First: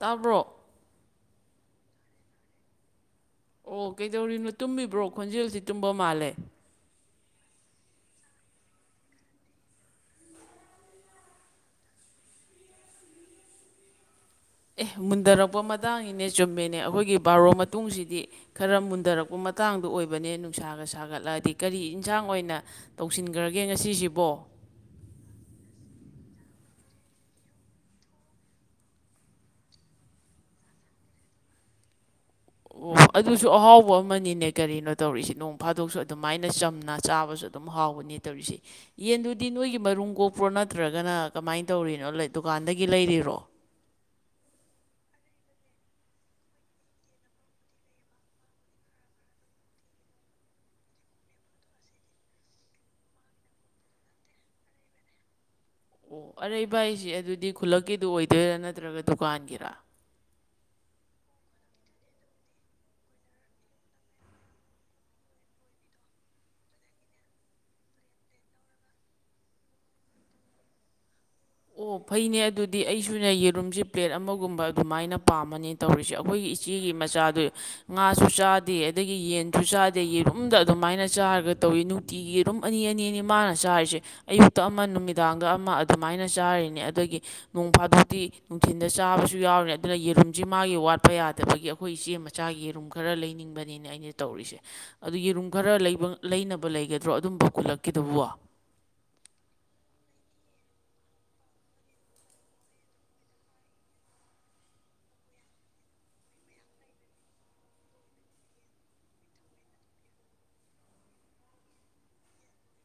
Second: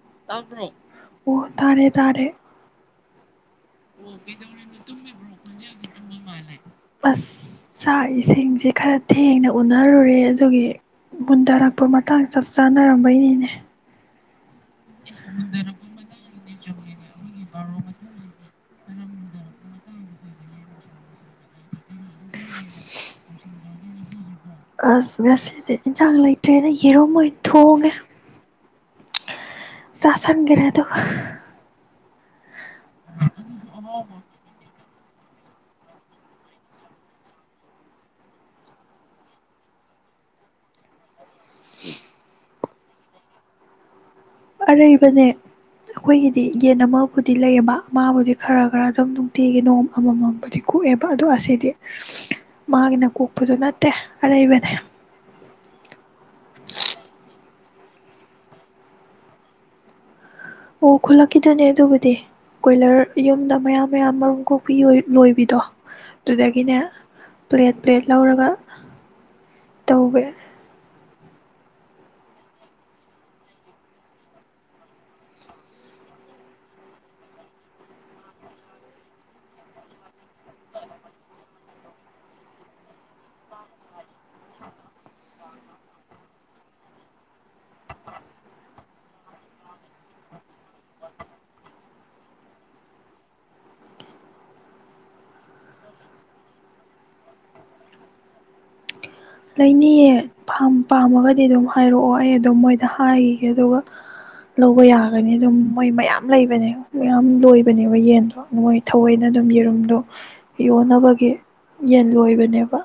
ꯇꯥꯕ꯭ꯔꯣ? ꯑꯣ ꯇꯥꯔꯦ - ꯇꯥꯔꯦ꯫ ꯑꯣ ꯀꯩꯗꯧꯔꯤꯅꯣ ꯇꯨꯝꯃꯤꯕ꯭ꯔꯣ ꯈꯣꯟꯖꯦꯜꯁꯤ ꯇꯨꯝꯕ ꯃꯥꯜꯂꯦ [unintelligible] ꯑꯁ ꯆꯥꯛ ꯏꯁꯤꯡꯁꯦ ꯈꯔ ꯊꯦꯡꯅ ꯎꯅꯔꯨꯔꯦ ꯑꯗꯨꯒꯤ ꯃꯨꯟ ꯗꯔꯛꯄ ꯃꯇꯥꯡ ꯆꯞ ꯆꯥꯅꯔꯝꯕꯩꯅꯤꯅꯦ꯫ ꯑꯦ ꯃꯨꯟꯗꯔꯛꯄ ꯃꯇꯥꯡꯅꯤꯅꯦ ꯆꯨꯝꯃꯦꯅꯦ ꯑꯩꯈꯣꯏꯒꯤ ꯕꯥꯔꯣ ꯃꯇꯨꯡꯁꯤꯗꯤ ꯈꯔ ꯃꯨꯟꯊꯔꯛꯄ ꯃꯇꯥꯡꯗ ꯑꯣꯏꯕ ꯅꯦ ꯅꯨꯡꯁꯥꯒ ꯁꯥꯒꯠꯂꯛꯑꯗꯤ ꯀꯔꯤ ꯏꯟꯁꯥꯡ ꯑꯣꯏꯅ ꯇꯧꯁꯤꯟꯈ꯭ꯔꯒꯦ ꯉꯁꯤꯁꯤꯕꯣ ꯑꯁ ꯉꯁꯤꯗꯤ ꯏꯅꯖꯥꯡ ꯂꯩ ꯇꯔ꯭ꯦꯅ ꯌꯦꯔꯨꯝ ꯑꯣꯏ ꯊꯣꯉ꯫ ꯆꯥꯁꯪꯒꯤꯔꯦ ꯗꯨꯒ ꯑꯣ ꯑꯗꯨꯁꯨ ꯑꯍꯥꯎꯕ ꯑꯃꯅꯤꯅꯦ ꯀꯔꯤꯅꯣ ꯇꯧꯔꯤꯁꯦ ꯅꯣꯡ ꯐꯥꯗꯣꯛꯁꯨ ꯑꯗꯨꯃꯥꯏꯅ ꯆꯝꯅ ꯆꯥꯕꯁꯨ ꯑꯗꯨꯝ ꯍꯥꯎꯕꯅꯦ ꯇꯧꯔꯤꯁꯦ ꯌꯦꯟꯗꯨꯗꯤ ꯅꯣꯏꯒꯤ ꯃꯔꯨꯝ ꯀꯣꯛꯄ꯭ꯔꯣ ꯅꯠꯇ꯭ꯔꯒꯅ ꯀꯃꯥꯏꯅ ꯇꯧꯔꯤꯅꯣ ꯗꯨꯀꯥꯟꯗꯒꯤ ꯒꯤ ꯂꯩꯔꯤꯔꯣ ꯑꯔꯩꯕꯅꯦ ꯑꯩꯈꯣꯏꯒꯤꯗꯤ ꯌꯦꯟ ꯑꯃꯕꯨꯗꯤ ꯂꯩꯌꯦꯕ ꯃꯥꯕꯨꯗꯤ ꯈꯔ ꯈꯔ ꯑꯗꯨꯝ ꯅꯨꯡꯇꯤꯒꯤ ꯅꯣꯡ ꯑꯃꯃꯝꯕꯨꯗꯤ ꯀꯣꯛꯑꯦꯕ ꯑꯗꯣ ꯑꯁꯤꯗꯤ ꯃꯥꯒꯤꯅ ꯀꯣꯛꯄꯗꯨ ꯅꯠꯇꯦ ꯑꯔꯩꯕꯅꯦ ꯑꯣ ꯑꯔꯩ ꯚꯥꯏꯁꯤꯦ ꯑꯗꯨꯗꯤ ꯈꯨꯜꯂꯛꯀꯤꯗꯨ ꯑꯣꯏꯗꯣꯏꯔꯥ ꯅꯠꯇ꯭ꯔꯒ ꯗꯨꯀꯥꯟꯒꯤꯔꯥ ꯑꯣ ꯈꯨꯂꯛꯀꯤꯗꯅꯦ ꯑꯗꯨꯕꯨꯗꯤ ꯀꯣꯏꯂꯔ ꯌꯨꯝꯗ ꯃꯌꯥꯝ ꯃꯌꯥꯝ ꯃꯔꯨꯝ ꯀꯣꯛꯄꯤ ꯂꯣꯏꯕꯤꯗꯣ ꯑꯗꯨꯗꯒꯤꯅꯦ ꯄ꯭ꯂꯦꯠ ꯄ꯭ꯂꯦꯠ ꯂꯧꯔꯒ ꯇꯧꯋꯦ ꯑꯣ ꯐꯩꯅꯦ ꯑꯗꯨꯗꯤ ꯑꯩꯁꯨꯅ ꯌꯦꯔꯨꯝꯁꯦ ꯄ꯭ꯂꯦꯠ ꯑꯃꯒꯨꯝꯕ ꯑꯗꯨꯃꯥꯏꯅ ꯄꯥꯝꯃꯅꯤ ꯇꯧꯔꯤꯁꯦ ꯑꯩꯈꯣꯏꯒꯤ ꯏꯆꯦꯒꯤ ꯃꯆꯥꯗꯨ ꯉꯥꯁꯨ ꯆꯥꯗꯦ ꯑꯗꯒꯤ ꯌꯦꯟꯁꯨ ꯆꯥꯗꯦ ꯌꯦꯔꯨꯝꯗ ꯑꯗꯨꯃꯥꯏꯅ ꯆꯥꯔꯒ ꯇꯧꯏꯤ ꯅꯨꯡꯇꯤꯒꯤ ꯌꯦꯔꯨꯝ ꯑꯅꯤ ꯑꯅꯤꯅꯤ ꯃꯥꯅ ꯆꯥꯔꯤꯁꯦ ꯑꯌꯨꯛꯇ ꯑꯃ ꯅꯨꯃꯤꯗꯥꯡꯗ ꯑꯃ ꯑꯗꯨꯃꯥꯏꯅ ꯅ ꯆꯥꯔꯤꯅꯦ ꯑꯗꯒꯤ ꯅꯣꯡ ꯐꯥꯗꯣꯛꯇꯤ ꯅꯨꯡꯊꯤꯟꯜꯗ ꯆꯥꯕꯁꯨ ꯌꯥꯎꯔꯤꯅꯦ ꯑꯗꯨꯅ ꯌꯦꯔꯨꯝꯁꯤ ꯃꯥꯒꯤ ꯋꯥꯠꯄ ꯌꯥꯗꯕꯒꯤ ꯑꯩꯈꯣꯏ ꯏꯆꯦ ꯃꯆꯥꯒꯤ ꯌꯦꯔꯨꯝ ꯈꯔ ꯂꯩꯅꯤꯡꯕꯅꯤꯅꯦ ꯑꯩꯅ ꯇꯧꯔꯤꯁꯦ ꯑꯗꯨ ꯌꯦꯔꯨꯝ ꯈꯔ ꯂꯩꯅꯕ ꯂꯩꯒꯗ꯭ꯔꯣ ꯑꯗꯨꯝꯕ ꯀꯜꯂꯛꯀꯗꯕ ꯂꯩꯅꯤꯌꯦ ꯐꯥꯝ ꯄꯥꯝꯃꯒꯗꯤ ꯑꯗꯨꯝ ꯍꯥꯏꯔꯛꯑꯣ ꯑꯩ ꯑꯗꯨꯝ ꯃꯣꯏꯗ ꯍꯥꯏꯈꯤꯒꯦ ꯑꯗꯨꯒ ꯂꯧꯕ ꯌꯥꯒꯅꯤ ꯑꯗꯨꯝ ꯃꯣꯏ ꯃꯌꯥꯝ ꯂꯩꯕꯅꯦ ꯃꯌꯥꯝ ꯂꯣꯏꯕꯅꯦꯕ ꯌꯦꯟꯗꯣ ꯃꯣꯏ ꯊꯑꯣꯏꯅ ꯑꯗꯨꯝ ꯌꯦꯔꯨꯝꯗꯣ ꯌꯣꯟꯅꯕꯒꯤ ꯌꯦꯟ ꯂꯣꯏꯕꯅꯦꯕ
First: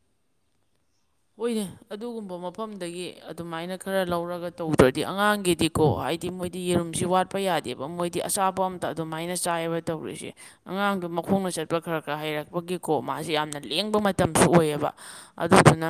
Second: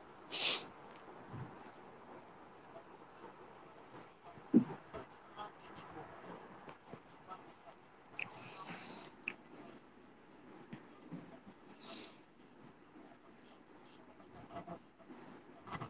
[unintelligible] ꯑꯣꯏꯅꯦ ꯑꯗꯨꯒꯨꯝꯕ ꯃꯐꯝꯗꯒꯤ ꯑꯗꯨꯃꯥꯏꯅ ꯈꯔ ꯂꯧꯔꯒ ꯇꯧꯗ꯭ꯔꯗꯤ ꯑꯉꯥꯡ ꯒꯤꯗꯤꯀꯣ ꯍꯥꯏꯗꯤ ꯃꯣꯏꯗꯤ ꯌꯦꯔꯨꯝꯁꯤ ꯋꯥꯠꯄ ꯌꯥꯗꯦꯕ ꯃꯣꯏꯗꯤ ꯑꯆꯥꯄ ꯑꯝꯇ ꯑꯗꯨꯃꯥꯏꯅ ꯆꯥꯏꯔ ꯇꯧꯔꯤꯁꯦ ꯑꯉꯥꯡꯗꯣ ꯃꯈꯣꯡꯅ ꯆꯠꯄ ꯈꯔ ꯈꯔ ꯍꯩꯔꯛꯄꯒꯤꯀꯣ ꯃꯥꯁꯦ ꯌꯥꯝꯅ ꯂꯦꯡꯕ ꯃꯇꯝꯁꯨ ꯑꯣꯏꯌꯦꯕ ꯑꯗꯨꯗꯨꯅ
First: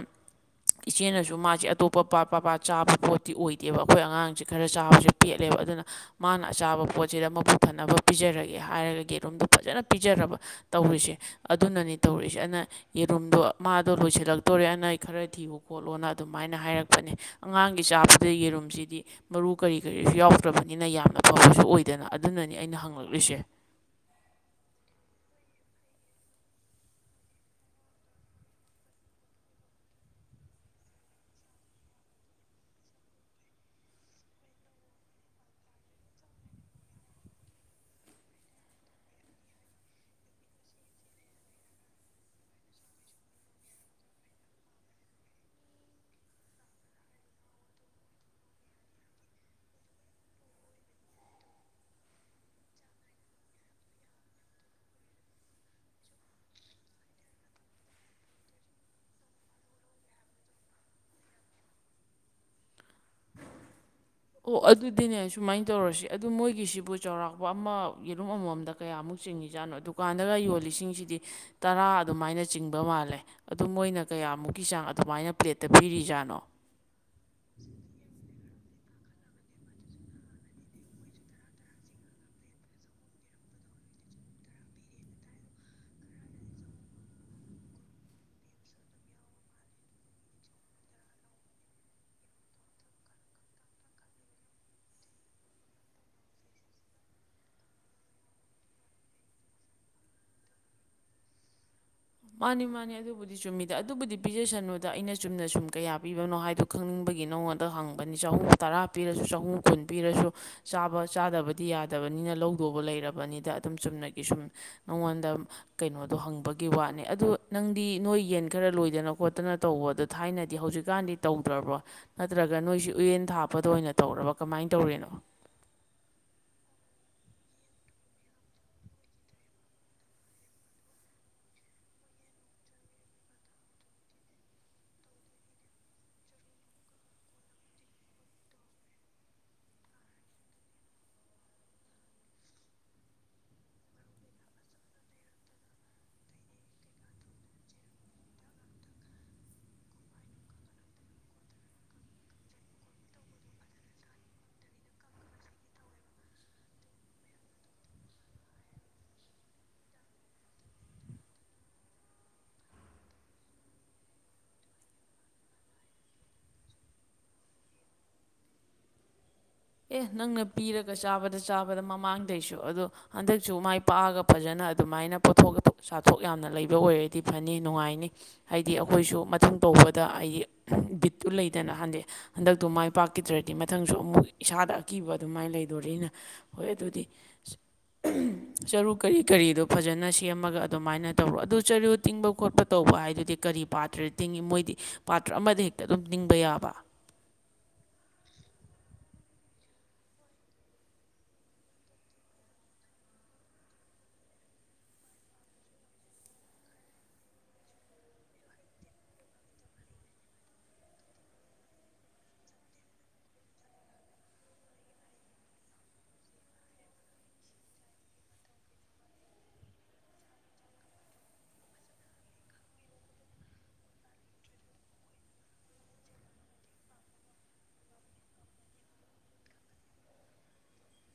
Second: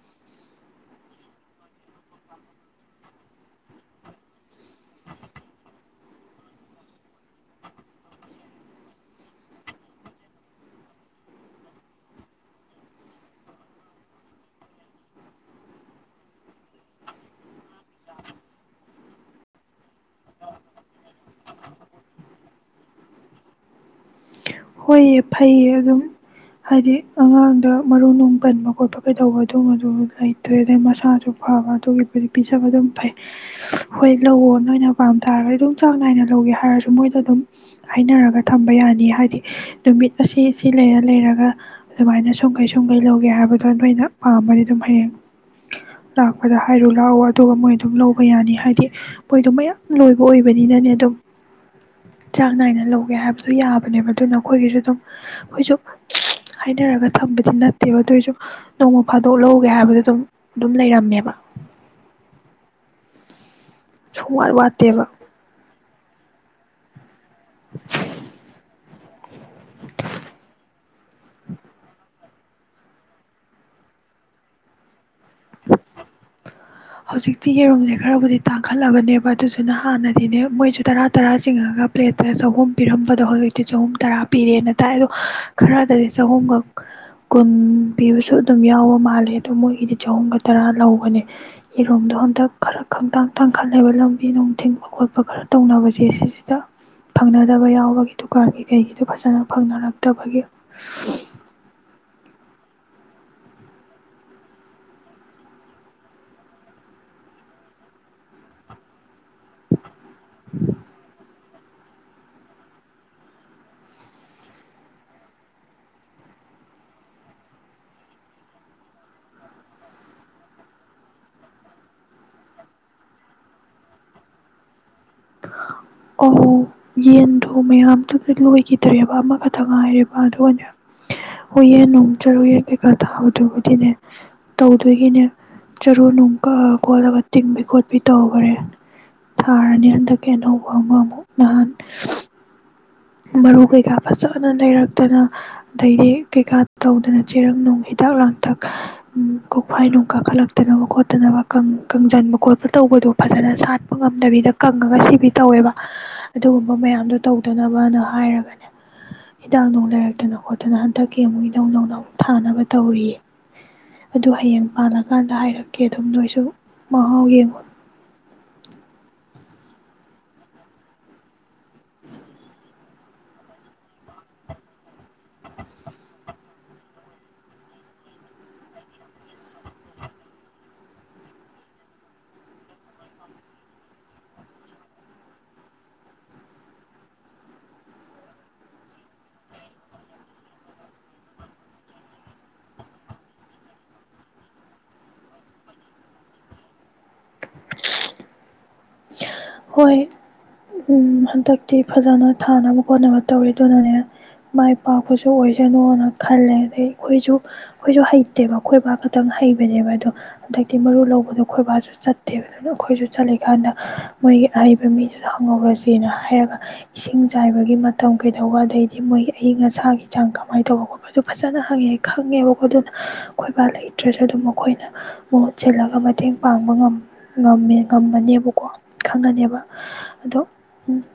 ꯏꯆꯦꯅꯁꯨ ꯃꯥꯁꯦ ꯑꯇꯣꯞꯄ ꯄꯄꯥ ꯆꯥꯕ ꯄꯣꯠꯇꯤ ꯑꯣꯏꯗꯦꯕ ꯑꯩꯈꯣꯏ ꯑꯉꯥꯡꯁꯦ ꯈꯔ ꯆꯥꯕꯁꯨꯦ ꯄꯦꯠꯂꯦꯕ ꯑꯗꯨꯅ ꯃꯥꯅ ꯑꯆꯥꯕ ꯄꯣꯠꯁꯤꯗ ꯃꯄꯨꯊꯅꯕ ꯄꯤꯖꯔꯒꯦ ꯍꯥꯏꯔꯒ ꯌꯦꯔꯨꯝꯗꯣ ꯐꯖꯅ ꯄꯤꯖꯔꯕ ꯇꯧꯔꯤꯁꯦ ꯑꯗꯨꯅꯅꯤ ꯇꯧꯔꯤꯁꯦ ꯑꯅ ꯌꯦꯔꯨꯝꯗꯣ ꯃꯥꯗꯣ ꯂꯣꯏꯁꯤꯜꯂꯛꯇꯣꯔꯦ ꯑꯅ ꯈꯔ ꯊꯤꯌꯨ ꯈꯣꯠꯂꯣꯅ ꯑꯗꯨꯃꯥꯏꯅ ꯍꯥꯏꯔꯛꯄꯅꯦ ꯑꯉꯥꯡꯒꯤ ꯆꯥꯕꯗ ꯌꯦꯔꯨꯝꯁꯤꯗꯤ ꯃꯔꯨ ꯀꯔꯤ ꯀꯔꯤꯁꯨ ꯌꯥꯎꯗ꯭ꯔꯕꯅꯤꯅ ꯌꯥꯝꯅ ꯐꯕꯁꯨ ꯑꯣꯏꯗꯅ ꯑꯗꯨꯅꯅꯤ ꯑꯩꯅ ꯍꯪꯂꯛꯂꯤꯁꯦ ꯍꯣꯏꯌꯦ ꯐꯩꯌꯦ ꯑꯗꯨꯝ ꯍꯥꯏꯗꯤ ꯑꯉꯥꯡꯗ ꯃꯔꯨ ꯅꯨꯡ ꯀꯟꯕ ꯈꯣꯠꯄ ꯀꯩꯗꯧꯕ ꯑꯗꯨꯕ ꯑꯗꯨ ꯂꯩꯇ꯭ꯔꯦ ꯑꯗꯩ ꯃꯁꯥꯁꯨ ꯐꯕ ꯑꯗꯨꯒꯤꯕꯨꯗꯤ ꯄꯤꯖꯕ ꯑꯗꯨꯝ ꯐꯩ ꯍꯣꯏ ꯂꯧꯋꯣ ꯅꯣꯏꯅ ꯄꯥꯝ ꯇꯥꯔꯒꯗꯤ ꯑꯗꯨꯝ ꯆꯥꯡ ꯅꯥꯏꯅ ꯂꯧꯒꯦ ꯍꯥꯏꯔꯁꯨ ꯃꯣꯏꯗ ꯑꯗꯨꯝ ꯍꯥꯏꯅꯔꯒ ꯊꯝꯕ ꯌꯥꯅꯤ ꯍꯥꯏꯗꯤ ꯅꯨꯃꯤꯠ ꯑꯁꯤ ꯁꯤ ꯂꯩꯔ ꯂꯩꯔꯒ ꯑꯗꯨꯃꯥꯏꯅ ꯁꯨꯡꯈꯩ ꯁꯨꯝꯈꯩ ꯂꯧꯒꯦ ꯍꯥꯏꯕꯗꯣ ꯅꯣꯏꯅ ꯄꯥꯝꯕꯗꯤ ꯑꯗꯨꯝ ꯍꯌꯦꯡ ꯂꯥꯛꯄꯗ ꯍꯥꯏꯔꯨ ꯂꯥꯛꯑꯣ ꯑꯗꯨꯒ ꯃꯣꯏ ꯑꯗꯨꯝ ꯂꯧꯕ ꯌꯥꯅꯤ ꯍꯥꯏꯗꯤ ꯃꯣꯏꯗꯣ ꯃꯌꯥꯝ ꯂꯣꯏꯕ ꯑꯣꯏꯕꯅꯤꯅꯅꯦ ꯑꯗꯨꯝ ꯆꯥꯡ ꯅꯥꯏꯅ ꯂꯧꯒꯦ ꯍꯥꯏꯕꯗꯣ ꯌꯥꯕꯅꯦꯕ ꯑꯗꯨꯅ ꯑꯩꯈꯣꯏꯒꯤꯁꯨ ꯑꯗꯨꯝ ꯑꯩꯈꯣꯏꯁꯨ ꯍꯥꯏꯅꯔꯒ ꯊꯝꯕꯗꯤ ꯅꯠꯇꯦꯕ ꯑꯗꯨꯑꯣꯏꯁꯨ ꯅꯣꯡꯃ ꯐꯥꯗꯣꯛ ꯂꯧꯒꯦ ꯍꯥꯏꯕꯗ ꯑꯗꯨꯝ ꯑꯗꯨꯝ ꯂꯩꯔꯝꯃꯦꯕ ꯁꯨꯡꯋꯥꯠ ꯑꯣ ꯋꯥꯠꯇꯦꯕ ꯑꯗꯨꯗꯤꯅꯦ ꯁꯨꯃꯥꯏꯅ ꯇꯧꯔꯁꯤ ꯑꯗꯨ ꯃꯣꯏꯒꯤꯁꯤꯕꯨ ꯆꯥꯎꯔꯥꯛꯄ ꯑꯃ ꯌꯦꯔꯨꯝ ꯑꯃꯃꯝꯗ ꯀꯌꯥꯃꯨꯛ ꯆꯤꯡꯉꯤꯖꯥꯠꯅꯣ ꯗꯨꯀꯥꯟꯗꯒ ꯌꯣꯜꯂꯤꯁꯤꯡꯁꯤꯗꯤ ꯇꯔꯥ ꯑꯗꯨꯃꯥꯏꯅ ꯆꯤꯡꯕ ꯃꯥꯜꯂꯦ ꯑꯗꯨ ꯃꯣꯏꯅ ꯀꯌꯥꯃꯨꯛꯀꯤ ꯆꯥꯡ ꯑꯗꯨꯃꯥꯏꯅ ꯄ꯭ꯂꯦꯠꯇ ꯄꯤꯔꯤꯖꯥꯠꯅꯣ ꯍꯧꯖꯤꯛꯇꯤ ꯌꯦꯔꯨꯝꯁꯦ ꯈꯔꯕꯨꯗꯤ ꯇꯥꯡꯈꯠꯂꯕꯅꯦꯕ ꯑꯗꯨꯁꯨꯅ ꯍꯥꯟꯅꯗꯤꯅꯦ ꯃꯣꯏꯁꯨ ꯇꯔꯥ ꯇꯔꯥ ꯆꯤꯡꯉꯒ ꯄ꯭ꯂꯦꯠꯇ ꯆꯍꯨꯝ ꯄꯤꯔꯝꯕꯗꯣ ꯍꯧꯖꯤꯛꯇꯤ ꯆꯍꯨꯝ ꯇꯔꯥ ꯄꯤꯔꯦꯅ ꯇꯥꯏ ꯑꯗꯣ ꯈꯔꯗꯗꯤ ꯆꯍꯨꯝꯒ ꯀꯨꯟ ꯄꯤꯕꯁꯨ ꯑꯗꯨꯝ ꯌꯥꯎꯕ ꯃꯥꯜꯂꯦ ꯑꯗꯣ ꯃꯣꯏꯒꯤꯗꯤ ꯆꯍꯨꯝꯒ ꯇꯔꯥ ꯂꯧꯕꯅꯦ ꯏꯔꯣꯝꯗꯣ ꯍꯟꯗꯛ ꯈꯔ ꯈꯪꯇꯥꯡ ꯇꯥꯡꯈꯠꯂꯦꯕ ꯂꯝꯕꯤ ꯅꯨꯡ ꯊꯤꯡꯕ ꯈꯣꯠꯄ ꯈꯔ ꯇꯧꯅꯕꯁꯦ ꯁꯤꯁꯤꯗ ꯐꯪꯅꯗꯕ ꯌꯥꯎꯕꯒꯤ ꯗꯨꯀꯥꯟꯒꯤ ꯀꯩꯒꯤꯗꯣ ꯐꯖꯅ ꯐꯪꯅꯔꯛꯇꯕꯒꯤ ꯃꯥꯅꯤ ꯃꯥꯅꯦ ꯑꯗꯨꯕꯨꯗꯤ ꯆꯨꯝꯃꯤꯗ ꯑꯗꯨꯕꯨꯗꯤ ꯄꯤꯖꯁꯅꯨꯗ ꯑꯩꯅ ꯆꯨꯝꯅ ꯁꯨꯝ ꯀꯌꯥ ꯄꯤꯕꯅꯣ ꯍꯥꯏꯗꯣ ꯈꯪꯅꯤꯡꯕꯒꯤ ꯅꯉꯣꯟꯗ ꯍꯪꯕꯅꯤ ꯆꯍꯨꯝ ꯇꯔꯥ ꯄꯤꯔꯁꯨ ꯆꯍꯨꯝ ꯈꯨꯟ ꯄꯤꯔꯁꯨ ꯆꯥꯕ ꯆꯥꯗꯕ ꯗꯤ ꯌꯥꯗꯕꯅꯤꯅ ꯂꯧꯗꯧꯕ ꯂꯩꯔꯕꯅꯤꯗ ꯑꯗꯨꯝ ꯆꯨꯝꯅꯒꯤ ꯁꯨꯝ ꯅꯉꯣꯟꯗ ꯀꯩꯅꯣꯗꯣ ꯍꯪꯕꯒꯤ ꯋꯥꯠꯅꯦ ꯑꯗꯨꯗ ꯅꯪꯗꯤ ꯅꯣꯏ ꯌꯦꯟ ꯈꯔ ꯂꯣꯏꯗꯅ ꯈꯣꯠꯇꯅ ꯇꯧꯕ ꯑꯗꯨꯣ ꯊꯥꯏꯅꯗꯤ ꯍꯧꯖꯤꯛꯀꯥꯟꯗꯤ ꯇꯧꯗ꯭ꯔꯕꯣ ꯅꯠꯇ꯭ꯔꯒ ꯅꯣꯏꯁꯤ ꯎꯌꯦꯟ ꯊꯥꯞꯄꯗ ꯑꯣꯏꯅ ꯇꯧꯔꯕ ꯀꯃꯥꯏꯅ ꯇꯧꯔꯤꯅꯣ ꯑ ꯌꯦꯟꯗꯣ ꯃꯌꯥꯝꯗꯨꯗ ꯂꯣꯏꯈꯤꯗ꯭ꯔꯦꯕ ꯑꯃꯈꯛꯇꯪ ꯉꯥꯏꯦꯔꯤꯕ ꯑꯗꯨꯒꯅꯦ ꯍꯣꯏ ꯌꯦꯟ ꯅꯨꯡ ꯆꯔꯨ ꯌꯦꯟ ꯀꯩꯀꯥ ꯊꯥꯕꯗꯨꯕꯨꯗꯤꯅꯦ ꯇꯧꯗꯣꯏꯒꯤꯅꯦ ꯆꯔꯨ ꯅꯨꯡ ꯀꯛꯑ ꯈꯣꯠꯂꯒ ꯇꯤꯡꯕꯤ ꯈꯣꯠꯄꯤ ꯇꯧꯈꯔꯦ ꯊꯥꯔꯅꯤ ꯍꯟꯗꯛ ꯀꯩꯅꯣ ꯋꯥ ꯑꯃꯃꯨꯛ ꯅꯍꯥꯟ ꯃꯔꯨ ꯀꯩꯀꯥ ꯐꯖꯅ ꯂꯩꯔꯛꯇꯅ ꯑꯗꯩꯗꯤ ꯀꯩꯀꯥ ꯇꯧꯗꯅ ꯆꯦꯔꯪ ꯅꯨꯡ ꯍꯤꯗꯥꯛ ꯂꯥꯡꯊꯛ ꯀꯣꯛꯐꯥꯏ ꯅꯨꯡ ꯀꯥꯈꯠꯂꯛꯇꯅꯕ ꯈꯣꯠꯇꯅꯕ ꯀꯪꯁꯤꯟꯕ ꯈꯣꯠꯄ ꯇꯧꯕꯗꯣ ꯐꯖꯅ ꯁꯥꯠꯄ ꯉꯝꯗꯕꯤꯗ ꯀꯪꯉꯒ ꯁꯤꯕꯤ ꯇꯧꯋꯦꯕ ꯑꯗꯨꯒꯨꯝꯕ ꯃꯌꯥꯝꯗꯣ ꯇꯧꯗꯅꯕ ꯕꯥꯅ ꯍꯥꯏꯔꯒꯅꯦ ꯍꯤꯗꯥꯛ ꯅꯨꯡ ꯂꯩꯔꯛꯇꯅ ꯈꯣꯠꯇꯅ ꯍꯟꯗꯛꯀꯤ ꯑꯃꯨꯛ ꯏꯙꯧ ꯅꯧꯅ ꯑꯃꯨꯛ ꯊꯥꯅꯕ ꯇꯧꯔꯤꯌꯦ ꯑꯗꯨ ꯍꯌꯦꯡ ꯄꯥꯜꯂꯀꯥꯟꯗ ꯍꯥꯏꯔꯛꯀꯦ ꯑꯗꯨꯝ ꯅꯣꯏꯁꯨ ꯃꯍꯥꯎ ꯌꯦꯡꯉꯨ ꯑꯦ ꯅꯪꯅ ꯄꯤꯔꯒ ꯆꯥꯕꯗ ꯆꯥꯕꯗ ꯃꯃꯥꯡꯗꯩꯁꯨ ꯑꯗꯣ ꯍꯟꯗꯛꯁꯨ ꯃꯥꯏ ꯄꯥꯛꯑꯒ ꯐꯖꯅ ꯑꯗꯨꯃꯥꯏꯅ ꯄꯣꯊꯣꯛ ꯆꯥꯊꯣꯛ ꯌꯥꯝꯅ ꯂꯩꯕ ꯑꯣꯏꯔꯗꯤ ꯐꯅꯤ ꯅꯨꯡꯉꯥꯏꯅꯤ ꯍꯥꯏꯗꯤ ꯑꯩꯈꯣꯏꯁꯨ ꯃꯊꯪ ꯇꯧꯕꯗ ꯍꯥꯏꯗꯤ ꯕꯤꯠꯇꯨ ꯂꯩꯗꯅ ꯍꯟꯗꯤ ꯍꯟꯗꯛꯇꯨ ꯃꯥꯏ ꯄꯥꯛꯈꯤꯗ꯭ꯔꯗꯤ ꯃꯊꯪꯁꯨ ꯑꯃꯨꯛ ꯏꯁꯥꯗ ꯑꯀꯤꯕ ꯑꯗꯨꯃꯥꯏꯅ ꯂꯩꯗꯣꯔꯤꯅ ꯍꯣꯏ ꯑꯗꯨꯗꯤ ꯆꯔꯨ ꯀꯔꯤ ꯀꯔꯤꯗꯣ ꯐꯖꯅ ꯁꯦꯝꯃꯒ ꯑꯗꯨꯃꯥꯏꯅ ꯇꯧꯔꯣ ꯑꯗꯨ ꯆꯔꯨ ꯇꯤꯡꯕ ꯈꯣꯠꯄ ꯇꯧꯕ ꯍꯥꯏꯗꯨꯗꯤ ꯀꯔꯤ ꯄꯥꯇ꯭ꯔ ꯇꯤꯡꯏꯤ ꯃꯣꯏꯗꯤ ꯄꯥꯇ꯭ꯔ ꯑꯃꯗ ꯍꯦꯛꯇ ꯑꯗꯨꯝ ꯇꯤꯡꯕ ꯌꯥꯕ ꯍꯣꯏ ꯎ ꯍꯟꯗꯛꯇꯤ ꯐꯖꯅ ꯊꯥꯅꯕ ꯈꯣꯠꯅꯕ ꯇꯧꯋꯦ ꯑꯗꯨꯅꯅꯦ ꯃꯥꯏ ꯄꯥꯛꯄꯁꯨ ꯑꯣꯏꯁꯅꯣꯅ ꯈꯜꯂꯦ ꯑꯗꯩ ꯑꯩꯈꯣꯏꯁꯨ ꯑꯩꯈꯣꯏꯁꯨ ꯍꯩꯇꯦꯕ ꯈꯣꯏꯕꯥꯛ ꯈꯛꯇꯪ ꯍꯩꯕꯅꯦꯕ ꯑꯗꯣ ꯍꯟꯗꯛꯇꯤ ꯃꯔꯨ ꯂꯧꯕꯗꯣ ꯈꯣꯏꯕꯥꯛꯁꯨ ꯆꯠꯇꯦꯕ ꯑꯗꯨꯅ ꯑꯩꯈꯣꯏꯁꯨ ꯆꯠꯂꯤꯀꯥꯟꯗ ꯃꯣꯏꯒꯤ ꯑꯍꯩꯕ ꯃꯤꯗꯨꯗ ꯍꯪꯍꯧꯔꯁꯦꯅ ꯍꯥꯏꯔꯒ ꯏꯁꯤꯡ ꯆꯥꯏꯕꯒꯤ ꯃꯇꯝ ꯀꯩꯗꯧꯕ ꯑꯗꯩꯗꯤ ꯃꯣꯏꯒꯤ ꯑꯏꯪ ꯑꯁꯥꯒꯤ ꯆꯥꯡ ꯀꯃꯥꯏꯅ ꯇꯧꯕ ꯈꯣꯠꯄ ꯑꯗꯨ ꯐꯖꯅ ꯍꯪꯉꯦ ꯈꯪꯉꯦꯕꯀꯣ ꯑꯗꯨꯅ ꯈꯣꯏꯕꯥ ꯂꯩꯇ꯭ꯔꯁꯨ ꯑꯗꯨꯝ ꯃꯈꯣꯏꯅ ꯃꯍꯨꯠ ꯁꯤꯜꯂꯒ ꯃꯇꯦꯡ ꯄꯥꯡꯕ ꯉꯝꯃꯦ ꯉꯝꯃꯅꯦꯕꯀꯣ ꯈꯪꯉꯅꯦꯕ ꯑꯗꯣ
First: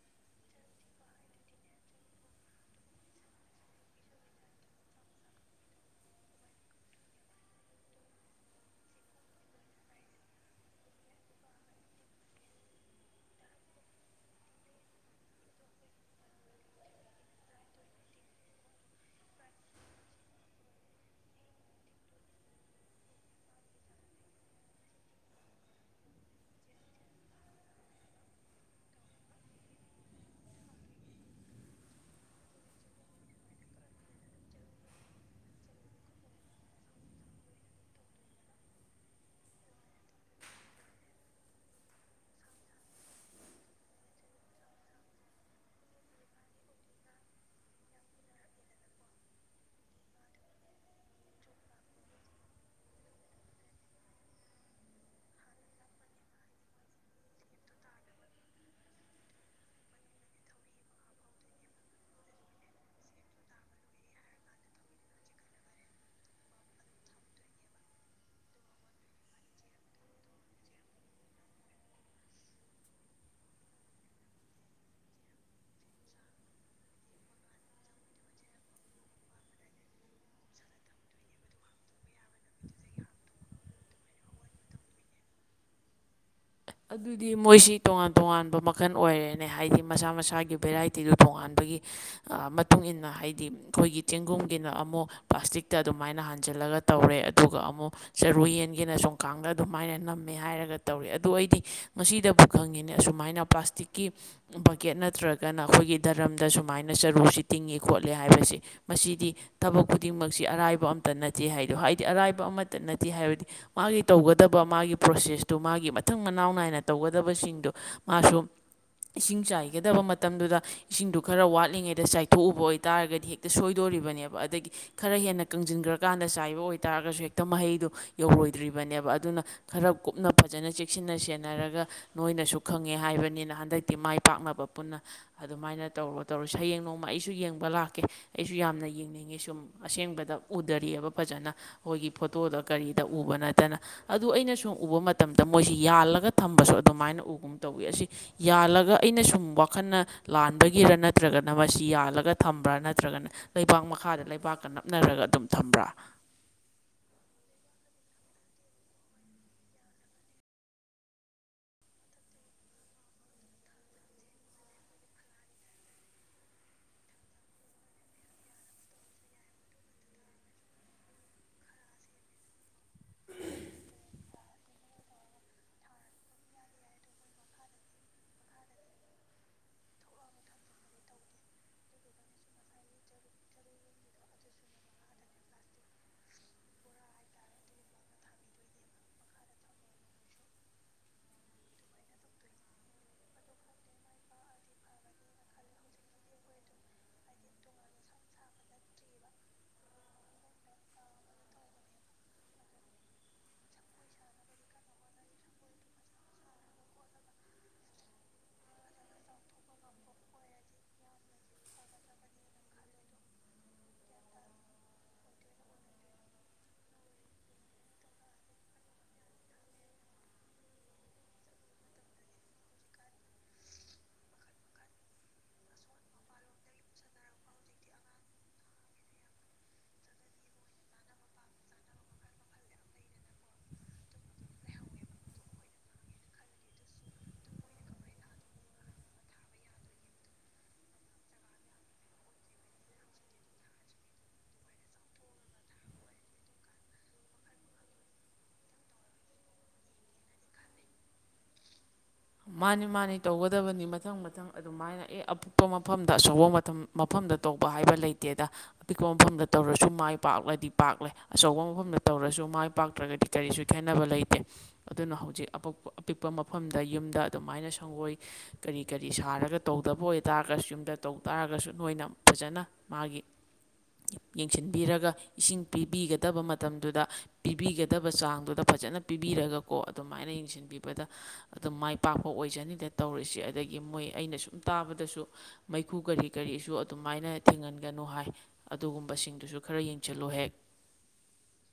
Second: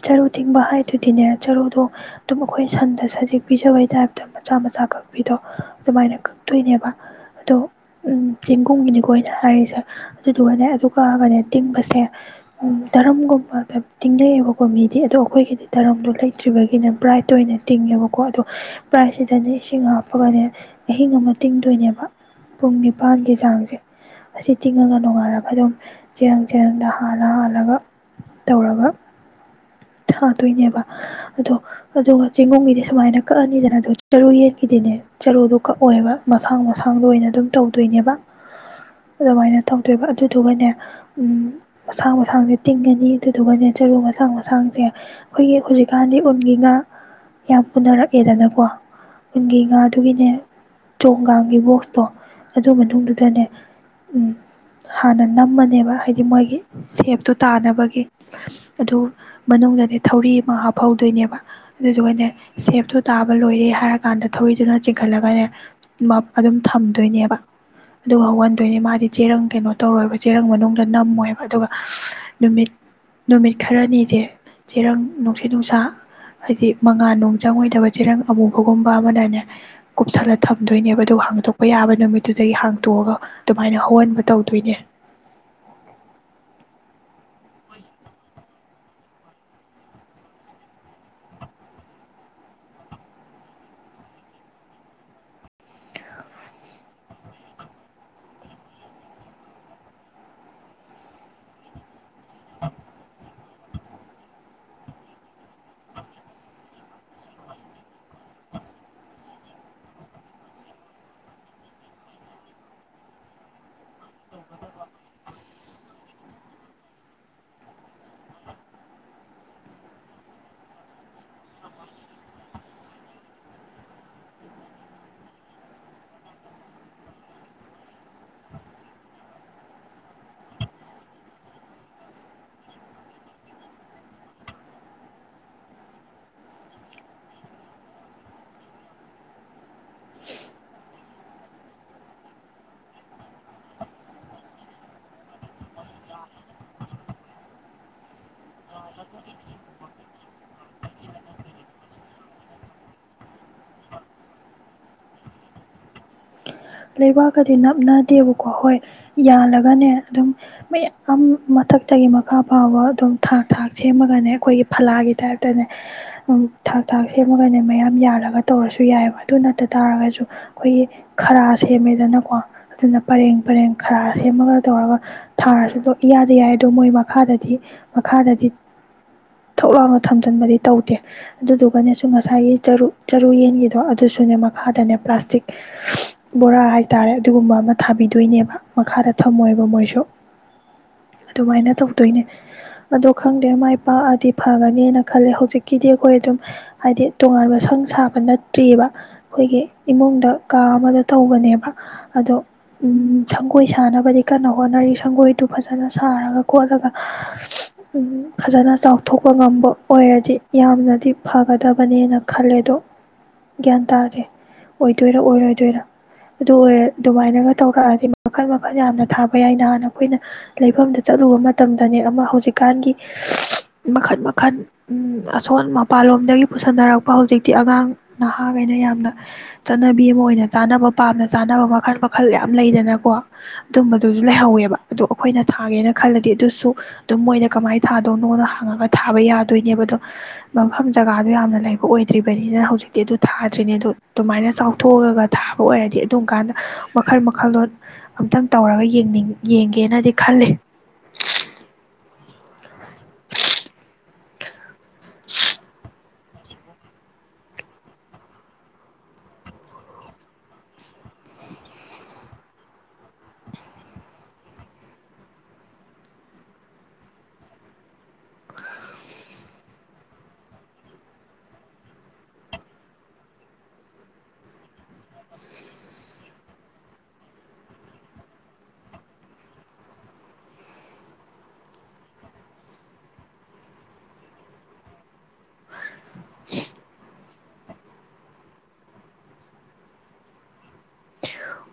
ꯆꯔꯨ ꯇꯤꯡꯕ ꯍꯥꯏꯗꯨꯗꯤꯅꯦ ꯆꯔꯨꯗꯣ ꯑꯗꯨꯝ ꯑꯩꯈꯣꯏ ꯁꯟꯗ ꯁꯖꯤꯦꯛ ꯄꯤꯖꯕꯩ ꯇꯥꯏꯞꯇ ꯃꯆꯥ ꯃꯆꯥ ꯀꯛꯄꯤꯗꯣ ꯑꯗꯨꯃꯥꯏꯅ ꯀꯛꯇꯣꯏꯅꯦꯕ ꯑꯗꯣ ꯆꯦꯡꯒꯨꯝꯒꯤꯅꯤꯀꯣꯅ ꯍꯥꯏꯔꯤꯁꯦ ꯑꯗꯨꯗꯨꯒꯅꯦ ꯑꯗꯨ ꯀꯛꯑꯒꯅꯦ ꯇꯤꯡꯕꯁꯦ ꯗꯔꯝꯒꯨꯝꯕꯗ ꯇꯤꯡꯅꯩꯌꯦꯕꯀꯣ ꯃꯤꯗꯤ ꯑꯗꯣ ꯑꯩꯈꯣꯏꯒꯤꯗꯤ ꯗꯔꯝꯗꯣ ꯂꯩꯇ꯭ꯔꯤꯕꯒꯤꯅ ꯕ꯭ꯔꯥꯏꯠ ꯑꯣꯏꯅ ꯇꯤꯡꯉꯦꯕꯀꯣ ꯑꯗꯣ ꯄꯕ꯭ꯔꯥꯏꯠꯁꯤꯗꯅꯦ ꯏꯁꯤꯡ ꯍꯥꯞꯄꯒꯅꯦ ꯑꯍꯤꯡ ꯑꯃ ꯇꯤꯡꯗꯣꯏꯅꯦꯕ ꯄꯨꯡ ꯅꯤꯄꯥꯥꯟꯒꯤ ꯆꯥꯡꯁꯦ ꯑꯁꯤ ꯇꯤꯡꯉꯒ ꯅꯣꯡꯉꯥꯏꯜꯔꯒ ꯑꯗꯨꯝ ꯆꯦꯔꯪ ꯆꯦꯔꯪꯗ ꯍ ꯍꯥꯥꯜꯂꯒ ꯇꯧꯔꯒ ꯊꯥꯗꯣꯏꯅꯦꯕ ꯑꯗꯣ ꯑꯗꯨꯒ ꯆꯦꯡꯒꯨꯝꯒꯤꯗꯤ ꯁꯨꯃꯥꯏꯅ ꯀꯛꯑꯅꯤꯗꯅ ꯑꯗꯣ ꯆꯔꯨ ꯌꯦꯟꯀꯤꯗꯤꯅꯦ ꯆꯔꯨꯗꯣ ꯀꯛꯑꯣꯕ ꯃꯁꯥꯡ ꯃꯁꯥꯡꯗ ꯑꯣꯏꯅ ꯑꯗꯨꯝ ꯇꯧꯗꯣꯏꯅꯦꯕ ꯑꯗꯨꯃꯥꯏꯅ ꯇꯧꯗꯣꯏꯕ ꯑꯗꯨꯗꯨꯒꯅꯦ ꯎ ꯃꯁꯥꯡ ꯃꯁꯥꯡꯁꯦ ꯇꯤꯡꯉꯅꯤ ꯑꯗꯨꯗꯨꯒꯅꯦ ꯆꯔꯨ ꯃꯁꯥꯡ ꯃꯁꯥꯡꯁꯦ ꯑꯩꯈꯣꯏꯒꯤ ꯍꯧꯖꯤꯛꯀꯥꯟꯗꯤ ꯎꯟꯒꯤ ꯉꯥ ꯌꯥꯝ ꯄꯨꯅꯔꯛꯑꯦꯗꯅꯀꯣ ꯎꯟꯒꯤ ꯉꯥꯗꯨꯒꯤꯅꯦ ꯆꯣꯡꯒꯒꯤ ꯕꯣꯛꯁꯇꯣ ꯑꯗꯨ ꯃꯅꯨꯡꯗꯨꯗꯅꯦ ꯍꯥꯟꯅ ꯅꯝꯃꯅꯦꯕ ꯍꯥꯏꯗꯤ ꯃꯣꯏꯒꯤ ꯁꯦꯞꯇꯣ ꯇꯥꯅꯕꯒꯤ ꯑꯗꯨ ꯃꯅꯨꯡꯗꯗꯤ ꯊꯧꯔꯤ ꯑꯃ ꯍꯥꯞꯍꯧꯗꯣꯏꯅꯦꯕ ꯑꯗꯨꯗꯨꯒꯅꯦ ꯁꯦꯞꯇꯨ ꯇꯥꯕ ꯂꯣꯏꯔꯦ ꯍꯥꯏꯔꯀꯥꯟꯗ ꯊꯧꯔꯤꯗꯨꯅ ꯆꯤꯡꯈꯠꯂꯒꯅꯦ ꯑꯗꯨꯝ ꯊꯝꯗꯣꯏꯅꯦꯕ ꯑꯗꯨ ꯍꯧꯍꯟꯗꯣꯏꯅꯦ ꯃꯥꯗꯤ ꯆꯦꯔꯪ ꯀꯩꯅꯣ ꯇꯧꯔꯣꯏꯕ ꯆꯦꯔꯪ ꯃꯅꯨꯡꯗ ꯅꯝꯃꯣꯏꯕ ꯑꯗꯨꯒ ꯅꯨꯃꯤꯠ ꯅꯨꯃꯤꯠ ꯈꯔꯅꯤꯗꯤ ꯆꯦꯔꯪ ꯅꯨꯡꯁꯤꯠ ꯅꯨꯡꯁꯥ ꯍꯥꯏꯗꯤ ꯃꯉꯥꯜ ꯅꯨꯡ ꯆꯪꯉꯣꯏꯗꯕ ꯆꯦꯔꯪ ꯑꯃꯨꯕꯒꯨꯝꯕ ꯑꯃꯅꯅꯦ ꯀꯨꯞꯁꯜꯂ ꯊꯝꯗꯣꯏꯅꯦꯕ ꯑꯗꯨꯒ ꯍꯥꯡꯇꯣꯛꯄ ꯌꯥꯕ ꯅꯨꯃꯤꯠꯇꯨꯗꯒꯤ ꯍꯥꯡꯇꯣꯛꯑꯒ ꯑꯗꯨꯃꯥꯏꯅ ꯍꯧꯍꯟꯕ ꯇꯧꯗꯣꯏꯅꯦ ꯑꯗꯨꯗꯤ ꯃꯣꯏꯁꯤ ꯇꯣꯉꯥꯟ ꯇꯣꯉꯥꯟꯕ ꯃꯈꯜ ꯑꯣꯏꯔꯦꯅꯦ ꯍꯥꯏꯗꯤ ꯃꯁꯥ ꯃꯁꯥꯒꯤ ꯚꯦꯔꯥꯏꯇꯤꯗꯨ ꯇꯣꯉꯥꯟꯕꯒꯤ ꯃꯇꯨꯡ ꯏ ꯃꯇꯨꯡꯏꯟꯅ ꯍꯥꯏꯗꯤ ꯑꯩꯈꯣꯏꯒꯤ ꯆꯦꯡꯒꯨꯝꯒꯤꯅ ꯑꯃꯨꯛ ꯄ꯭ꯂꯥꯁꯇꯤꯛꯇ ꯑꯗꯨꯃꯥꯏꯅ ꯍꯥꯟꯖꯜꯂꯒ ꯇꯧꯔꯦ ꯑꯗꯨꯒ ꯑꯃꯨꯛ ꯆꯔꯨ ꯌꯦꯟꯒꯤꯅ ꯆꯣꯡꯀꯥꯡꯗ ꯑꯗꯨꯃꯥꯏꯅ ꯅꯝꯃꯦ ꯍꯥꯏꯔꯒ ꯇꯧꯔꯦ ꯑꯗꯨ ꯑꯩꯗꯤ ꯉꯁꯤꯗꯕꯨ ꯈꯪꯉꯤꯅꯦ ꯑꯁꯨꯃꯥꯏꯅ ꯄ꯭ꯂꯥꯁꯇꯤꯛꯀꯤ ꯕꯛꯀꯦꯠ ꯅꯠꯇ꯭ꯔꯒꯅ ꯑꯩꯈꯣꯏꯒꯤ ꯗꯔꯝꯗ ꯁꯨꯃꯥꯏꯅ ꯆꯔꯨꯁꯤ ꯇꯤꯡꯉꯤ ꯈꯣꯠꯂꯤꯦ ꯍꯥꯏꯕꯁꯦ ꯃꯁꯤꯗꯤ ꯊꯕꯛ ꯈꯨꯗꯤꯡꯃꯛꯁꯤ ꯑꯔꯥꯏꯕ ꯑꯃꯇ ꯅꯠꯇꯦ ꯍꯥꯏꯗꯣ ꯍꯥꯏꯗꯤ ꯑꯔꯥꯏꯕ ꯑꯃꯇ ꯅꯠꯇꯦ ꯍꯥꯏꯕꯗꯤ ꯃꯥꯒꯤ ꯇꯧꯒꯗꯕ ꯃꯥꯒꯤ ꯄ꯭ꯔꯣꯁꯦꯁꯇꯨ ꯃꯥꯒꯤ ꯃꯊꯪ ꯃꯅꯥꯎ ꯅꯥꯏꯅ ꯇꯧꯒꯗꯕꯁꯤꯡꯗꯣ ꯃꯥꯁꯨ ꯏꯁꯤꯡ ꯆꯥꯏꯒꯗꯕ ꯃꯇꯝꯗꯨꯗ ꯏꯁꯤꯡꯗꯨ ꯈꯔ ꯋꯥꯠꯂꯤꯉꯩꯗ ꯆꯥꯏꯊꯣꯛꯎꯕ ꯑꯣꯏꯇꯥꯔꯒꯗꯤ ꯍꯦꯛꯇ ꯁꯣꯏꯗꯣꯔꯤꯕꯅꯦꯕ ꯑꯗꯒꯤ ꯈꯔ ꯍꯦꯟꯅ ꯀꯪꯁꯤꯟꯈ꯭ꯔꯀꯥꯟꯗ ꯆꯥꯏꯕ ꯑꯣꯏꯇꯥꯥꯔꯒꯁꯨ ꯍꯦꯛꯇ ꯃꯍꯩꯗꯨꯣ ꯌꯧꯔꯣꯏꯗ꯭ꯔꯤꯕꯅꯦꯕ ꯑꯗꯨꯅ ꯈꯔ ꯀꯨꯞꯅ ꯐꯖꯅ ꯆꯦꯛꯁꯤꯟꯅ ꯁꯦꯟꯅꯔꯒ ꯅꯣꯏꯅꯁꯨ ꯈꯪꯉꯦ ꯍꯥꯏꯕꯅꯤꯅ ꯍꯟꯗꯛꯇꯤ ꯃꯥꯏ ꯄꯥꯛꯅꯕ ꯄꯨꯟꯅ ꯑꯗꯨꯃꯥꯏꯅ ꯇꯧꯔꯣ ꯇꯧꯔꯣ ꯁꯌꯦꯡ ꯅꯣꯡꯃ ꯑꯩꯁꯨ ꯌꯦꯡꯕ ꯂꯥꯛꯀꯦ ꯑꯩꯁꯨ ꯌꯥꯝꯅ ꯌꯦꯡꯅꯤꯡꯉꯦ ꯁꯨꯝ ꯑꯁꯦꯡꯕꯗ ꯎꯗꯔꯤꯑꯕ ꯐꯖꯅ ꯑꯩꯈꯣꯏꯒꯤ ꯐꯣꯇꯣꯗ ꯀꯔꯤꯗ ꯎꯕ ꯅꯠꯇꯅ ꯑꯗꯨ ꯑꯩꯅ ꯁꯨꯝ ꯎꯕ ꯃꯇꯝꯗ ꯃꯣꯏꯁꯤ ꯌꯥꯜꯂꯒ ꯊꯝꯕꯁꯨ ꯑꯗꯨꯃꯥꯏꯅ ꯎꯒꯨꯝ ꯇꯧꯋꯤ ꯑꯁꯤ ꯌꯥꯜꯂꯒ ꯑꯩꯅ ꯁꯨꯝ ꯋꯥꯈꯜꯅ ꯂꯥꯟꯕꯒꯤꯔ ꯅꯠꯇ꯭ꯔꯒꯅ ꯃꯁꯤ ꯌꯥꯜꯂꯒ ꯊꯝꯕ꯭ꯔꯥ ꯅꯠꯇ꯭ꯔꯒꯅ ꯂꯩꯕꯥꯛ ꯃꯈꯥꯗ ꯂꯩꯕꯥꯛꯀ ꯅꯞꯅꯔꯒ ꯑꯗꯨꯝ ꯊꯝꯕ꯭ꯔꯥ ꯂꯩꯕꯥꯛꯀꯗꯤ ꯅꯞꯅꯗꯦꯕꯀꯣ ꯍꯣꯏ ꯌꯥꯜꯂꯒꯅꯦ ꯑꯗꯨꯝ ꯃꯌꯥꯝ ꯃꯊꯛꯇꯒꯤ ꯃꯈꯥ ꯐꯥꯕ ꯑꯗꯨꯝ ꯊꯥꯛ ꯊꯥꯛ ꯁꯦꯝꯃꯒꯅꯦ ꯑꯩꯈꯣꯏꯒꯤ ꯐꯂꯥꯒꯤ ꯇꯥꯏꯞꯇꯅꯦ ꯊꯥꯛ ꯊꯥꯛ ꯁꯦꯝꯃꯒꯅꯦ ꯃꯌꯥꯝ ꯌꯥꯜꯂꯒ ꯇꯧꯔꯁꯨ ꯌꯥꯏꯑꯕ ꯑꯗꯨ ꯅꯠꯇ ꯇꯥꯔꯒꯁꯨ ꯑꯩꯈꯣꯏꯒꯤ ꯈꯔ ꯁꯦꯝꯃꯦꯗꯅꯀꯣ ꯑꯗꯨꯅ ꯄꯔꯦꯡ ꯄꯔꯦꯡ ꯈꯔ ꯁꯦꯝꯃꯒ ꯇꯧꯔꯒ ꯊꯥꯔꯁꯨꯗꯣ ꯏꯌꯥꯗ ꯌꯥꯏ ꯑꯗꯣ ꯃꯣꯏ ꯃꯈꯥꯗꯗꯤ ꯃꯈꯥꯗꯗꯤ ꯊꯣ ꯂꯥꯎꯅ ꯊꯝꯖꯤꯟꯕꯗꯤ ꯇꯧꯗꯦ ꯑꯗꯨꯗꯨꯒꯅꯦꯁꯨ ꯉꯁꯥꯏꯒꯤ ꯆꯔꯨ ꯆꯔꯨ ꯌꯦꯟꯒꯤꯗꯣ ꯑꯗꯨꯁꯨꯅꯦ ꯃꯈꯥꯗꯅꯦ ꯄ꯭ꯂꯥꯁꯇꯤꯛ ꯕꯣꯔꯥ ꯍꯥꯏꯇꯥꯔꯦ ꯑꯗꯨꯒꯨꯝꯕ ꯑꯃ ꯊꯥꯕꯤꯗꯣꯏꯅꯦꯕ ꯃꯈꯥꯗ ꯊꯝꯃꯣꯏꯕ ꯃꯣꯏꯁꯨ ꯑꯗꯨꯃꯥꯏꯅ ꯇꯧꯗꯣꯏꯅꯦ ꯑꯗꯣ ꯈꯪꯗꯦ ꯃꯥꯏ ꯄꯥꯛꯑꯗꯤ ꯐꯒꯅꯦꯅ ꯈꯜꯂꯦ ꯍꯧꯖꯤꯛꯀꯤꯗꯤ ꯑꯩꯈꯣꯏ ꯑꯗꯨꯝ ꯍꯥꯏꯗꯤ ꯇꯣꯉꯥꯟꯕ ꯁꯪ ꯁꯥꯕ ꯅꯠꯇ꯭ꯔꯤꯑꯕ ꯑꯩꯈꯣꯏꯒꯤ ꯏꯃꯨꯡꯗ ꯀꯥ ꯑꯃꯗ ꯇꯧꯕꯅꯦꯕ ꯑꯗꯣ ꯁꯪꯒꯣꯏ ꯁꯥꯅꯕꯗꯤ ꯀꯟꯅ ꯍꯣꯠꯅꯔꯤ ꯁꯪꯒꯣꯏꯗꯨ ꯐꯖꯅ ꯁꯥꯔꯒ ꯈꯣꯠꯂꯒ ꯐꯖꯅ ꯆꯥꯎꯊꯣꯛꯄ ꯉꯝꯕ ꯑꯣꯏꯔꯗꯤ ꯌꯥꯝꯅꯗꯤ ꯐꯒꯗꯕꯅꯦꯅ ꯈꯜꯂꯦ ꯑꯗꯣ ꯒ꯭ꯌꯥꯟ ꯇꯥꯗꯦ ꯑꯣꯏꯗꯣꯏꯔ ꯑꯣꯏꯔꯣꯏꯗꯣꯏꯔ ꯑꯗꯨ ꯑꯣꯏꯔ ꯑꯗꯨꯃꯥꯏꯅꯒ ꯇꯧꯔꯛꯑꯗꯤ ꯃꯈꯜ ꯃꯈꯜ ꯌꯥꯝꯅ ꯊꯥꯕ ꯌꯥꯏ ꯅꯍꯥꯟꯅ ꯑꯩꯈꯣꯏꯅ ꯂꯩꯐꯝꯗ ꯆꯠꯂꯨꯕ ꯃꯇꯝꯗꯅꯦ ꯑꯃ ꯍꯧꯖꯤꯛꯀꯥꯟꯒꯤ ꯃꯈꯜ ꯃꯈꯜ ꯑꯁꯣꯟ ꯃꯄꯥꯟꯂꯣꯝꯗꯒꯤ ꯄꯨꯁꯟꯅꯔꯛꯄ ꯍꯧꯖꯤꯛꯇꯤ ꯑꯉꯥꯡ ꯅꯍꯥꯈꯩꯅ ꯌꯥꯝꯅ ꯆꯠꯅꯕꯤ ꯑꯃ ꯑꯣꯏꯅ ꯆꯥꯅꯕ ꯄꯥꯝꯅ ꯆꯥꯅꯕ ꯃꯈꯜ ꯃꯈꯜ ꯌꯥꯝ ꯂꯩꯗꯅꯀꯣ ꯑꯗꯨꯝꯕꯗꯨꯁꯨ ꯂꯩꯍꯧꯋꯦꯕ ꯑꯗꯣ ꯑꯩꯈꯣꯏꯅ ꯊꯥꯒꯦꯅ ꯈꯜꯂꯗꯤ ꯑꯗꯨꯁꯨ ꯑꯗꯨꯝ ꯃꯣꯏꯅ ꯀꯃꯥꯏꯅ ꯊꯥꯗꯧꯅꯣꯅ ꯍꯥꯡꯉꯒ ꯊꯥꯕ ꯌꯥꯗꯣꯏꯅꯦꯕ ꯑꯗꯣ ꯃꯐꯝ ꯖꯒꯥꯗꯣ ꯌꯥꯝꯅ ꯂꯩꯕ ꯑꯣꯏꯗ꯭ꯔꯤꯕꯅꯤꯅ ꯍꯧꯖꯤꯛꯇꯤ ꯑꯗꯨ ꯊꯥꯗ꯭ꯔꯤꯅꯦ ꯑꯗꯣ ꯑꯗꯨꯃꯥꯏꯅ ꯆꯥꯎꯊꯣꯛꯑꯒ ꯊꯥꯕ ꯑꯣꯏꯔꯗꯤ ꯑꯗꯨꯨꯝ ꯀꯥꯟꯗ ꯋꯥꯜ ꯃꯈꯜꯂꯣꯟ ꯑꯝꯇꯪ ꯇꯧꯔꯒꯅꯤꯡ ꯌꯦꯡꯒꯦꯅꯗꯤ ꯈꯜꯂꯤ ꯃꯥꯅꯤ ꯃꯥꯅꯤ ꯇꯧꯒꯗꯕꯅꯤ ꯃꯊꯪ ꯃꯊꯪ ꯑꯗꯨꯃꯥꯏꯅ ꯑꯦ ꯑꯄꯨꯞꯄ ꯃꯐꯝ ꯗ ꯑꯆꯧꯕ ꯃꯐꯝꯗ ꯇꯧꯕ ꯍꯥꯏꯕ ꯂꯩꯇꯦꯗ ꯑꯄꯤꯛꯄ ꯃꯐꯝꯗ ꯇꯧꯔꯁꯨ ꯃꯥꯏ ꯄꯥꯛꯂꯗꯤ ꯄꯥꯛꯂꯦ ꯑꯆꯧꯕ ꯃꯐꯝꯗ ꯇꯧꯔꯁꯨ ꯃꯥꯏ ꯄꯥꯛꯇ꯭ꯔꯒꯗꯤ ꯀꯔꯤꯁꯨ ꯈꯦꯠꯅꯕ ꯂꯩꯇꯦ ꯑꯗꯨꯅ ꯍꯧꯖꯤꯛ ꯑꯄꯤꯛꯄ ꯃꯐꯝꯗ ꯌꯨꯝꯗ ꯑꯗꯨꯃꯥꯏꯅ ꯁꯪꯒꯣꯏ ꯀꯔꯤ ꯀꯔꯤ ꯁꯥꯔꯒ ꯇꯧꯗꯕ ꯑꯣꯏꯇꯥꯔꯒꯁꯨ ꯌꯨꯝꯗ ꯇꯧ ꯇꯥꯔꯒꯁꯨ ꯅꯣꯏꯅ ꯐꯖꯅ ꯃꯥꯒꯤ ꯌꯦꯡꯁꯤꯟꯕꯤꯔꯒ ꯏꯁꯤꯡ ꯄꯤꯕꯤꯒꯗꯕ ꯃꯇꯝꯗꯨꯗ ꯄꯤꯕꯤꯒꯗꯕ ꯆꯥꯡꯗꯨꯗ ꯐꯖꯅ ꯄꯤꯕꯤꯔꯒꯀꯣ ꯑꯗꯨꯃꯥꯏꯅ ꯌꯦꯡꯁꯤꯟꯕꯤꯕꯗ ꯑꯗꯨꯝ ꯃꯥꯏ ꯄꯥꯛꯄ ꯑꯣꯏꯖꯅꯤꯗ ꯇꯧꯔꯤꯁꯤ ꯑꯗꯒꯤ ꯃꯣꯏ ꯑꯩꯅ ꯁꯨꯝ ꯇꯥꯕꯗꯁꯨ ꯃꯩꯈꯨ ꯀꯔꯤ ꯀꯔꯤꯁꯨ ꯑꯗꯨꯃꯥꯏꯅ ꯊꯦꯡꯍꯟꯒꯅꯨ ꯍꯥꯏ ꯑꯗꯨꯒꯨꯝꯕꯁꯤꯡꯗꯨꯁꯨ ꯈꯔ ꯌꯦꯡꯁꯤꯜꯂꯨ ꯍꯦꯛ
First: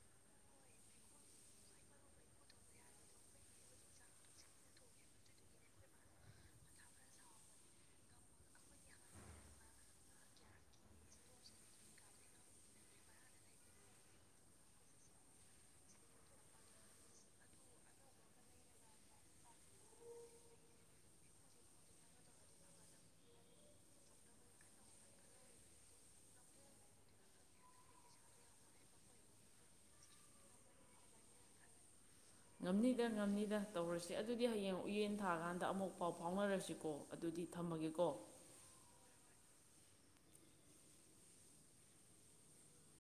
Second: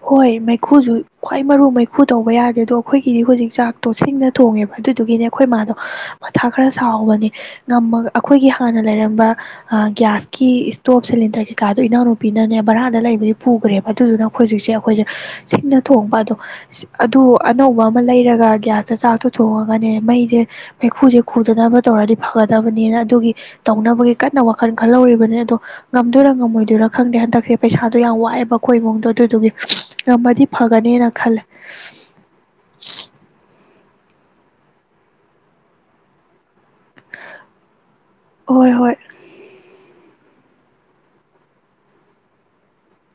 ꯍꯣꯏ ꯃꯩꯈꯨꯁꯨ ꯈ꯭ꯋꯥꯏ ꯃꯔꯨ ꯃꯩꯈꯨ ꯇꯧꯕ ꯌꯥꯗꯦ ꯑꯗꯣ ꯑꯩꯈꯣꯏꯒꯤꯗꯤ ꯍꯧꯖꯤꯛ ꯆꯥꯛꯇꯣ ꯁꯤꯡꯅ ꯊꯣꯡꯉꯦꯕ ꯑꯗꯨꯗꯨꯒꯤꯅꯦ ꯑꯩꯈꯣꯏ ꯃꯥꯗꯣ ꯃꯊꯥ ꯈꯔ ꯁꯥꯎꯕꯅꯦ ꯉꯝꯃꯒ ꯑꯩꯈꯣꯏꯒꯤ ꯍꯥꯟꯅ ꯂꯩꯔꯝꯕ ꯒ꯭ꯌꯥꯁꯀꯤ ꯏꯁꯇꯣꯞ ꯁꯤꯂꯤꯟꯗꯔ ꯀꯩꯀꯥꯗꯣ ꯏꯅꯥꯎꯅꯨꯄꯤꯅꯅꯦ ꯕꯔꯥꯗ ꯂꯩꯕꯗꯤ ꯄꯨꯈ꯭ꯔꯦꯕ ꯑꯗꯨꯗꯨꯅ ꯑꯩꯈꯣꯏ ꯍꯧꯖꯤꯛꯁꯦ ꯑꯩꯈꯣꯏꯁꯦ ꯁꯤꯡꯅ ꯊꯣꯡꯕ ꯑꯗꯣ ꯑꯗꯨ ꯑꯅꯧꯕ ꯑꯃ ꯂꯩꯔꯒ ꯒ꯭ꯌꯥꯁꯇ ꯆꯥꯛꯇꯣ ꯊꯣꯡꯉꯒꯅꯦ ꯃꯩꯁꯦ ꯃꯩꯈꯨꯁꯦ ꯈꯨꯗꯅꯕ ꯇꯧꯔꯗꯤ ꯐꯒꯗꯕꯅꯦꯅ ꯑꯗꯨꯒꯤ ꯇꯧꯅꯕꯒꯤ ꯀꯟꯅ ꯋꯥꯈꯜ ꯈꯜꯍꯧꯔꯤꯕꯅꯤ ꯑꯗꯣ ꯉꯝꯗꯣꯏꯔꯥ ꯉꯝꯃꯣꯏꯗꯣꯏꯔꯥ ꯈꯪꯗꯦ ꯍꯟꯗꯛꯁꯦ ꯄꯩꯁꯥꯗꯣ ꯌꯥꯝ ꯋꯥꯑꯦꯕ ꯑꯩꯈꯣꯏ ꯏꯃꯨꯡꯗꯣ ꯑꯗꯨꯗꯨꯒꯤ ꯉꯃꯗꯤ ꯐꯒꯅꯦꯅ ꯈꯜꯂꯦ ꯉꯝꯅꯤꯗ ꯉꯝꯅꯤꯗ ꯇꯧꯔꯁꯤ ꯑꯗꯨꯗꯤ ꯍꯌꯦꯡ ꯎꯌꯦꯟ ꯊꯥꯀꯥꯟꯗ ꯑꯃꯨꯛ ꯄꯥꯎ ꯐꯥꯎꯅꯔꯁꯤꯀꯣ ꯑꯗꯨꯗꯤ ꯊꯝꯃꯒꯦꯀꯣ ꯍꯣꯏ ꯍꯣꯏ